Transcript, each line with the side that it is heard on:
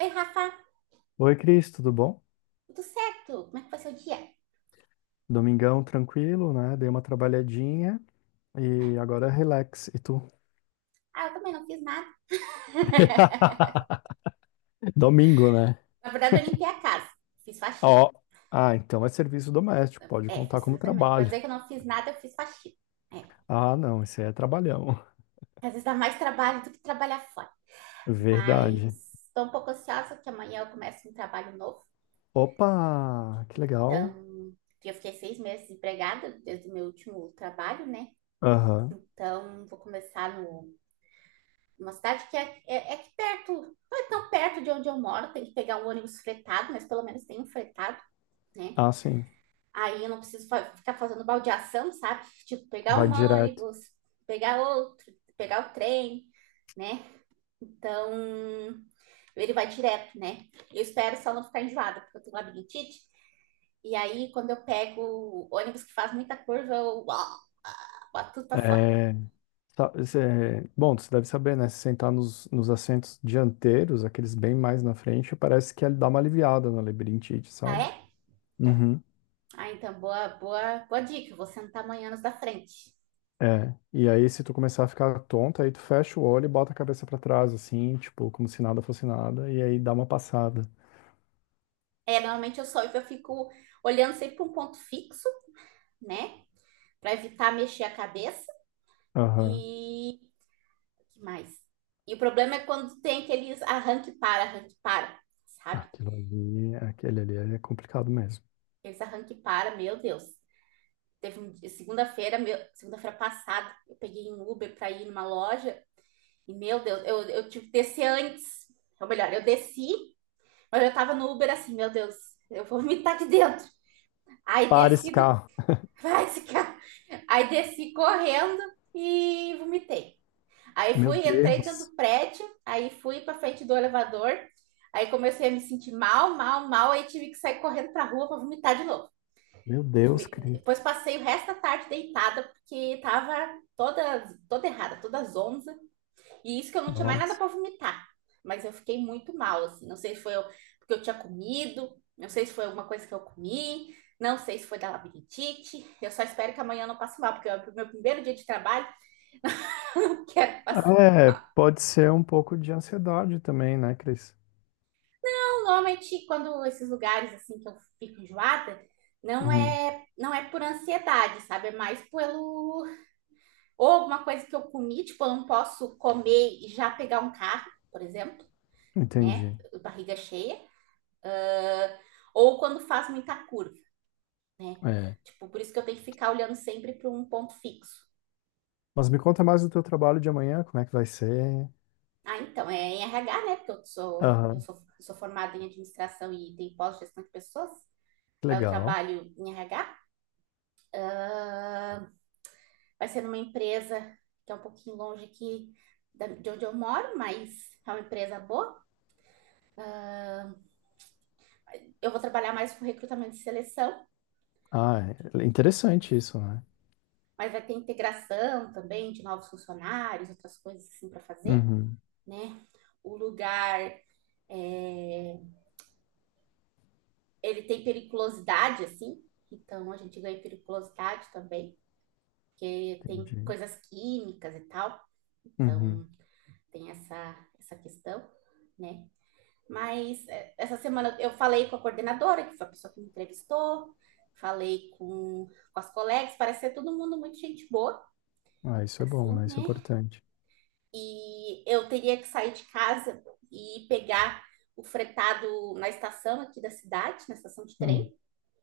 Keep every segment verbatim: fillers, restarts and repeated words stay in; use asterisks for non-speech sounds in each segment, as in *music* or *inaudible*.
right: Oi, Rafa,
left: Oi, Cris, tudo bom?
right: tudo certo? Como é que foi seu dia?
left: Domingão tranquilo, né? Dei uma trabalhadinha e agora relax. E tu?
right: Ah, eu também não fiz nada. *laughs*
left: *laughs* Domingo, né?
right: Na verdade, eu limpei a casa, fiz faxina.
left: Ó, ah, então é serviço doméstico, pode
right: É,
left: contar
right: fiz
left: como
right: também. Pra
left: trabalho.
right: dizer que eu não fiz nada, eu fiz faxina. É,
left: Ah, não, isso aí é trabalhão.
right: às vezes dá mais trabalho do que trabalhar fora.
left: Verdade.
right: Mas tô um pouco ansiosa que amanhã eu começo um trabalho novo.
left: Opa, que legal.
right: Então, eu fiquei seis meses desempregada desde o meu último trabalho, né?
left: Aham.
right: Então, vou começar no, numa cidade que é, é, é aqui perto, não é tão perto de onde eu moro, tem que pegar um ônibus fretado, mas pelo menos tem um fretado, né?
left: Ah, sim,
right: Aí eu não preciso fa- ficar fazendo baldeação, sabe? Tipo, pegar
left: vai
right: um
left: direto.
right: ônibus, pegar outro, pegar o trem, né? Então, ele vai direto, né? Eu espero só não ficar enjoada, porque eu tenho labirintite. E aí, quando eu pego o ônibus que faz muita curva, eu uau, boto tudo pra fora.
left: É, sa- cê- bom, você deve saber, né? Se sentar nos, nos assentos dianteiros, aqueles bem mais na frente, parece que ele dá uma aliviada na labirintite,
right: Ah,
left: sabe?
right: é?
left: Uhum.
right: Ah, então, boa, boa, boa dica. Você não tá amanhã nos da frente.
left: É, e aí se tu começar a ficar tonta, aí tu fecha o olho e bota a cabeça pra trás, assim, tipo, como se nada fosse nada, e aí dá uma passada.
right: É, normalmente eu só eu fico olhando sempre para um ponto fixo, né? Para evitar mexer a cabeça.
left: Aham.
right: E que mais? E o problema é quando tem aqueles arranque para, arranque para, sabe?
left: Aquilo ali, aquele ali é complicado mesmo.
right: Aqueles arranque para, meu Deus. Teve um dia- segunda-feira, meu- segunda-feira passada, eu peguei um Uber para ir numa loja e, meu Deus, eu, eu tive que descer antes. Ou melhor, eu desci, mas eu tava no Uber assim, meu Deus, eu vou vomitar aqui dentro. Aí
left: Para esse
right: desci do... *laughs*
left: carro.
right: Vai, esse cara. Aí desci correndo e vomitei. Aí
left: Meu
right: fui, entrei dentro
left: Deus.
right: do prédio, aí fui para frente do elevador, aí comecei a me sentir mal, mal, mal, aí tive que sair correndo para rua para vomitar de novo.
left: Meu Deus, Cris.
right: Depois passei o resto da tarde deitada porque tava toda toda errada, toda zonza, e isso que eu não tinha mais nada
left: Nossa.
right: para vomitar. Mas eu fiquei muito mal, assim, não sei se foi eu, porque eu tinha comido, não sei se foi alguma coisa que eu comi, não sei se foi da labirintite. Eu só espero que amanhã eu não passe mal, porque é o meu primeiro dia de trabalho, *laughs* não quero passar
left: É,
right: mal.
left: pode ser um pouco de ansiedade também, né, Cris?
right: Normalmente, quando esses lugares assim que eu fico enjoada, não
left: Uhum.
right: é, não é por ansiedade, sabe? É mais pelo ou alguma coisa que eu comi. Tipo, eu não posso comer e já pegar um carro, por exemplo, né?
left: Entendi.
right: Barriga cheia. Ah, ou quando faz muita curva, né?
left: É.
right: Tipo, por isso que eu tenho que ficar olhando sempre para um ponto fixo.
left: Mas me conta mais do teu trabalho de amanhã, como é que vai ser?
right: Ah, então, é em R H, né? Porque eu sou, eu
left: Aham.
right: sou, eu sou formada em administração e tenho pós-gestão de pessoas. Eu
left: Legal.
right: trabalho em R H. Ah, vai ser numa empresa que é um pouquinho longe aqui de onde eu moro, mas é uma empresa boa. Eu vou trabalhar mais com recrutamento e seleção,
left: Ah, é interessante isso, né?
right: mas vai ter integração também de novos funcionários, outras coisas assim para fazer,
left: Uhum.
right: né? O lugar, é, ele tem periculosidade, assim, então a gente ganha periculosidade também. E tem
left: Entendi.
right: coisas químicas e tal,
left: Uhum.
right: então tem essa, essa questão, né? Mas é, essa semana eu falei com a coordenadora, que foi a pessoa que me entrevistou, falei com, com as colegas, parece ser todo mundo muito gente boa,
left: Ah, isso é bom,
right: assim,
left: né? Isso é
right: né?
left: importante.
right: E eu teria que sair de casa e pegar o fretado na estação aqui da cidade, na estação de trem,
left: Hum,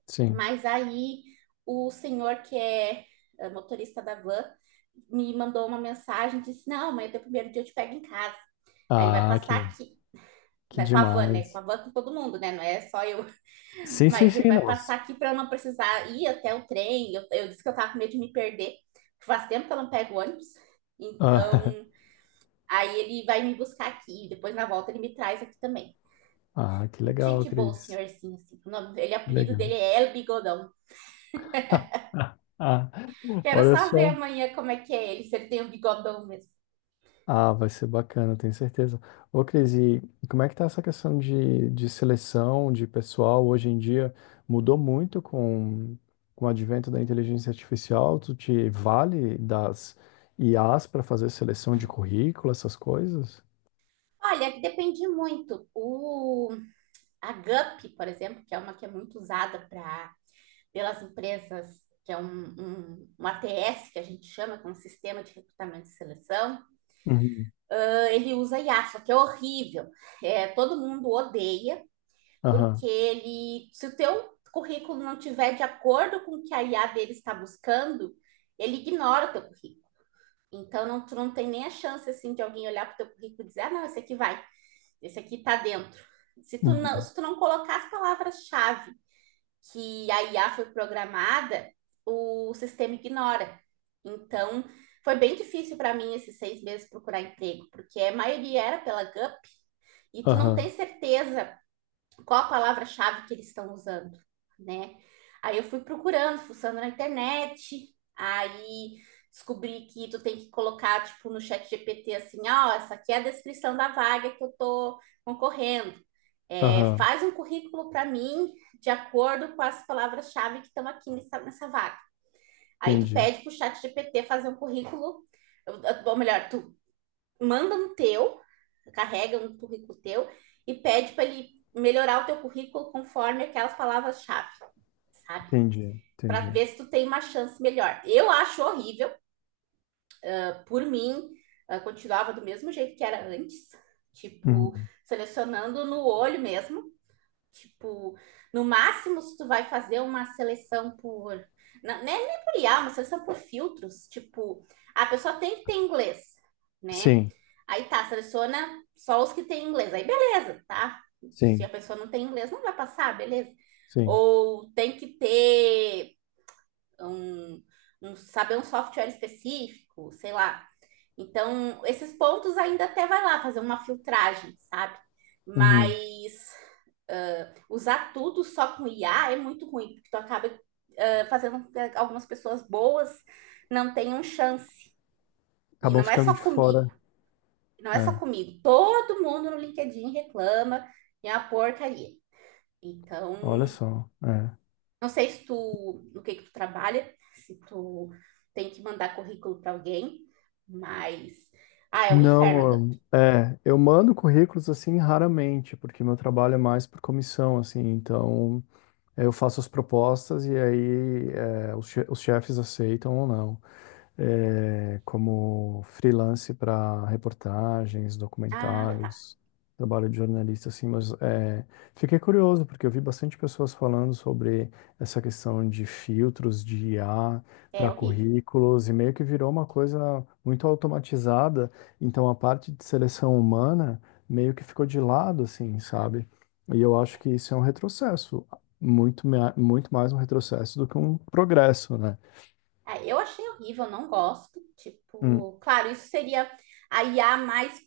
left: sim.
right: mas aí o senhor que é é motorista da van me mandou uma mensagem, disse, não, amanhã é teu primeiro dia, eu te pego em casa. Aí ele vai
left: Ah,
right: passar
left: que,
right: aqui,
left: que
right: né, com a van, né? Com a
left: demais.
right: van com todo mundo, né? Não é só eu.
left: Sim, sim,
right: Mas ele
left: sim,
right: vai passar
left: nossa.
right: aqui para eu não precisar ir até o trem. Eu, eu disse que eu tava com medo de me perder. Faz tempo que eu não pego ônibus.
left: Ah,
right: Então, aí ele vai me buscar aqui. Depois, na volta, ele me traz aqui também.
left: *laughs* ah, que
right: Muito
left: legal,
right: gente boa, o
left: Cris.
right: senhorzinho, assim. O nome dele, o
left: Que
right: apelido
left: legal.
right: dele é El Bigodão.
left: *laughs* Ah,
right: Quero
left: olha
right: só ver
left: só.
right: amanhã como é que é ele, se ele tem um bigodão mesmo.
left: Ah, vai ser bacana, tenho certeza. Ô, Cris, e como é que tá essa questão de, de seleção de pessoal hoje em dia? Mudou muito com, com o advento da inteligência artificial? Tu te vale das I As para fazer seleção de currículo, essas coisas?
right: Olha, depende muito. O, a Gup, por exemplo, que é uma que é muito usada para pelas empresas, que é um, um, um A T S, que a gente chama, que é um sistema de recrutamento e seleção,
left: Uhum.
right: ah, ele usa I A, só que é horrível. É, todo mundo odeia, porque
left: Aham.
right: ele, se o teu currículo não tiver de acordo com o que a I A dele está buscando, ele ignora o teu currículo. Então, não, tu não tem nem a chance, assim, de alguém olhar para o teu currículo e dizer, ah, não, esse aqui vai, esse aqui está dentro. Se tu não,
left: Uhum.
right: se tu não colocar as palavras-chave que a I A foi programada, o sistema ignora. Então, foi bem difícil para mim esses seis meses procurar emprego, porque a maioria era pela gup e tu não tem
left: Aham.
right: certeza qual a palavra-chave que eles estão usando, né? Aí eu fui procurando, fuçando na internet, aí descobri que tu tem que colocar, tipo, no chat G P T assim, ó, oh, essa aqui é a descrição da vaga que eu tô concorrendo. É,
left: Aham.
right: faz um currículo para mim de acordo com as palavras-chave que estão aqui nessa, nessa vaga. Aí tu
left: Entendi.
right: pede pro chat G P T fazer um currículo, ou melhor, tu manda um teu, carrega um currículo teu e pede para ele melhorar o teu currículo conforme aquelas palavras-chave, sabe?
left: Entendi.
right: Para
left: Entendi.
right: ver se tu tem uma chance melhor. Eu acho horrível. Ah, por mim, ah, continuava do mesmo jeito que era antes, tipo,
left: Uhum.
right: selecionando no olho mesmo. Tipo, no máximo, se tu vai fazer uma seleção por... Não, nem, nem por I A, uma seleção por filtros. Tipo, a pessoa tem que ter inglês, né?
left: Sim.
right: Aí tá, seleciona só os que têm inglês. Aí beleza, tá? Se a
left: Sim.
right: pessoa não tem inglês, não vai passar, beleza.
left: Sim.
right: Ou tem que ter um, um saber um software específico, sei lá. Então, esses pontos ainda até vai lá fazer uma filtragem, sabe?
left: Uhum.
right: Mas usar tudo só com I A é muito ruim, porque tu acaba uh, fazendo com que algumas pessoas boas não tenham chance. E
left: Acabam
right: não é
left: ficando
right: só
left: de fora.
right: comigo, não é só
left: É.
right: comigo. Todo mundo no LinkedIn reclama e é uma porcaria. Então,
left: Olha só. É.
right: não sei se tu, no que que tu trabalha, se tu tem que mandar currículo para alguém, mas ah, é um inferno. Agora.
left: Não, é, eu mando currículos assim raramente, porque meu trabalho é mais por comissão, assim, então eu faço as propostas e aí é, os che- os chefes aceitam ou não. É, como freelance para reportagens,
right: Ah, tá.
left: documentários, trabalho de jornalista, assim, mas é, fiquei curioso, porque eu vi bastante pessoas falando sobre essa questão de filtros de I A
right: É
left: para
right: horrível.
left: currículos, e meio que virou uma coisa muito automatizada, então a parte de seleção humana meio que ficou de lado, assim, sabe? E eu acho que isso é um retrocesso, muito, mea- muito mais um retrocesso do que um progresso, né?
right: Ah, eu achei horrível, não gosto.
left: Hum,
right: Tipo, claro, isso seria a I A mais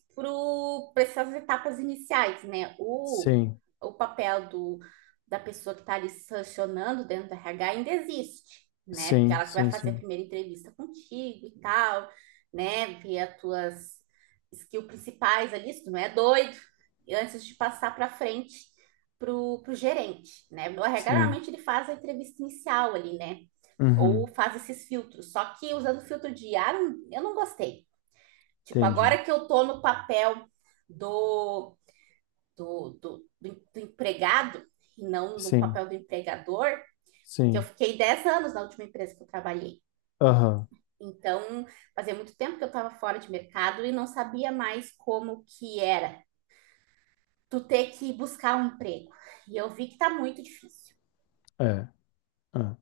right: para essas etapas iniciais, né? O,
left: sim.
right: o papel do, da pessoa que está ali sancionando dentro do R H ainda existe, né? Porque
left: Sim,
right: ela que vai
left: sim,
right: fazer a
left: sim.
right: primeira entrevista contigo e tal, né? Ver as tuas skills principais ali, se tu não é doido, e antes de passar para frente pro, pro gerente, né? O R H
left: Sim.
right: normalmente ele faz a entrevista inicial ali, né? Ou
left: Uhum.
right: faz esses filtros. Só que usando filtro de ar, eu não gostei. Tipo,
left: Entendi.
right: agora que eu tô no papel do, do, do, do, do empregado, e não no
left: Sim,
right: papel do empregador, porque eu
left: sim.
right: fiquei dez anos na última empresa que eu trabalhei.
left: Aham.
right: Então, fazia muito tempo que eu estava fora de mercado e não sabia mais como que era tu ter que buscar um emprego. E eu vi que tá muito difícil.
left: É. É.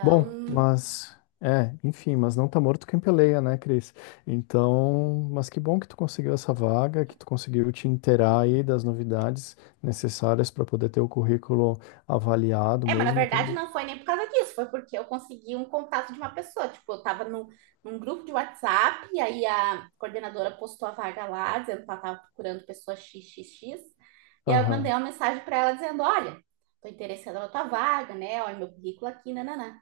left: Bom, mas. É, enfim, mas não tá morto quem peleia, né, Cris? Então, mas que bom que tu conseguiu essa vaga, que tu conseguiu te inteirar aí das novidades necessárias para poder ter o currículo avaliado
right: é, mas na
left: mesmo,
right: verdade
left: tendo.
right: não foi nem por causa disso, foi porque eu consegui um contato de uma pessoa. Tipo, eu tava no, num grupo de WhatsApp, e aí a coordenadora postou a vaga lá, dizendo que ela tava procurando pessoa XXX, e aí eu mandei
left: Aham.
right: uma mensagem para ela dizendo: Olha, tô interessada na tua vaga, né? Olha meu currículo aqui, nananã.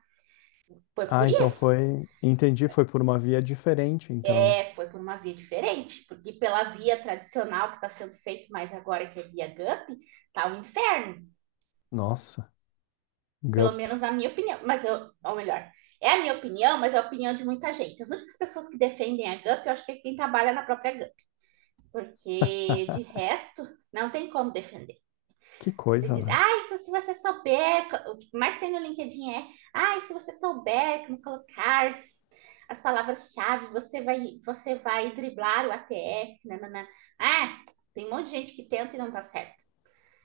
right: Foi
left: Ah,
right: por
left: então
right: isso.
left: foi. Entendi, foi por uma via diferente, então.
right: É, foi por uma via diferente, porque pela via tradicional que está sendo feito mais agora, que é via gupe, tá um inferno.
left: Nossa,
right: Pelo menos
left: GUP.
right: na minha opinião, mas eu, ou melhor, é a minha opinião, mas é a opinião de muita gente. As únicas pessoas que defendem a gup, eu acho que é quem trabalha na própria gupe, porque de resto, não tem como defender.
left: Que
right: Você
left: coisa,
right: diz,
left: né?
right: ai, se você souber, o que mais tem no LinkedIn é, ai, se você souber como colocar as palavras-chave, você vai, você vai driblar o A T S, nanana. Ah, tem um monte de gente que tenta e não dá certo.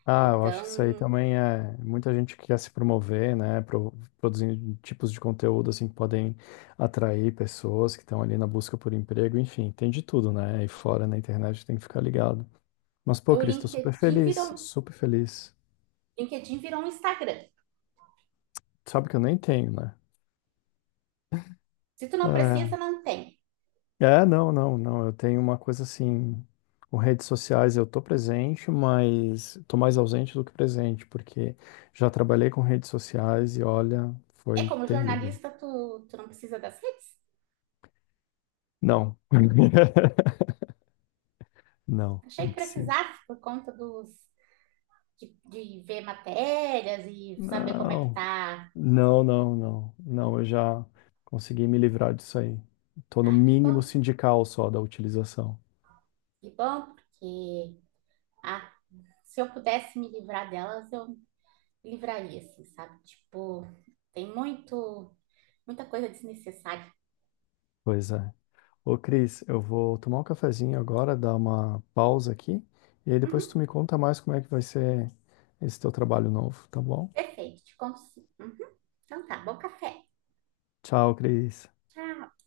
left: Ah, eu acho
right: Então,
left: que isso aí também é muita gente que quer se promover, né? pro- produzindo tipos de conteúdo assim que podem atrair pessoas que estão ali na busca por emprego, enfim, tem de tudo, né? Aí fora na internet tem que ficar ligado. Mas, pô,
right: o
left: Cris, tô super
right: LinkedIn
left: feliz,
right: virou,
left: super feliz.
right: LinkedIn virou um Instagram.
left: Sabe que eu nem tenho, né?
right: Se tu não precisa, não tem.
left: É, é, não, não, não. Eu tenho uma coisa assim, com redes sociais eu tô presente, mas tô mais ausente do que presente, porque já trabalhei com redes sociais e olha,
right: É
left: foi
right: como
left: terrível.
right: jornalista, tu, tu não precisa das redes?
left: Não. *laughs* Não,
right: Achei
left: não
right: que
left: preciso.
right: precisasse por conta dos de, de ver matérias e saber como é que
left: Não,
right: tá.
left: não, não, não. Não, eu já consegui me livrar disso aí. Tô no
right: Ah, que bom,
left: mínimo sindical só da utilização.
right: que bom, porque ah, se eu pudesse me livrar delas, eu me livraria, assim, sabe? Tipo, tem muito, muita coisa desnecessária.
left: Pois é. Ô, Cris, eu vou tomar um cafezinho agora, dar uma pausa aqui, e aí
right: Uhum,
left: depois tu me conta mais como é que vai ser esse teu trabalho novo, tá bom?
right: perfeito, te consigo. Uhum, então tá, bom café.
left: Tchau, Cris.
right: Tchau.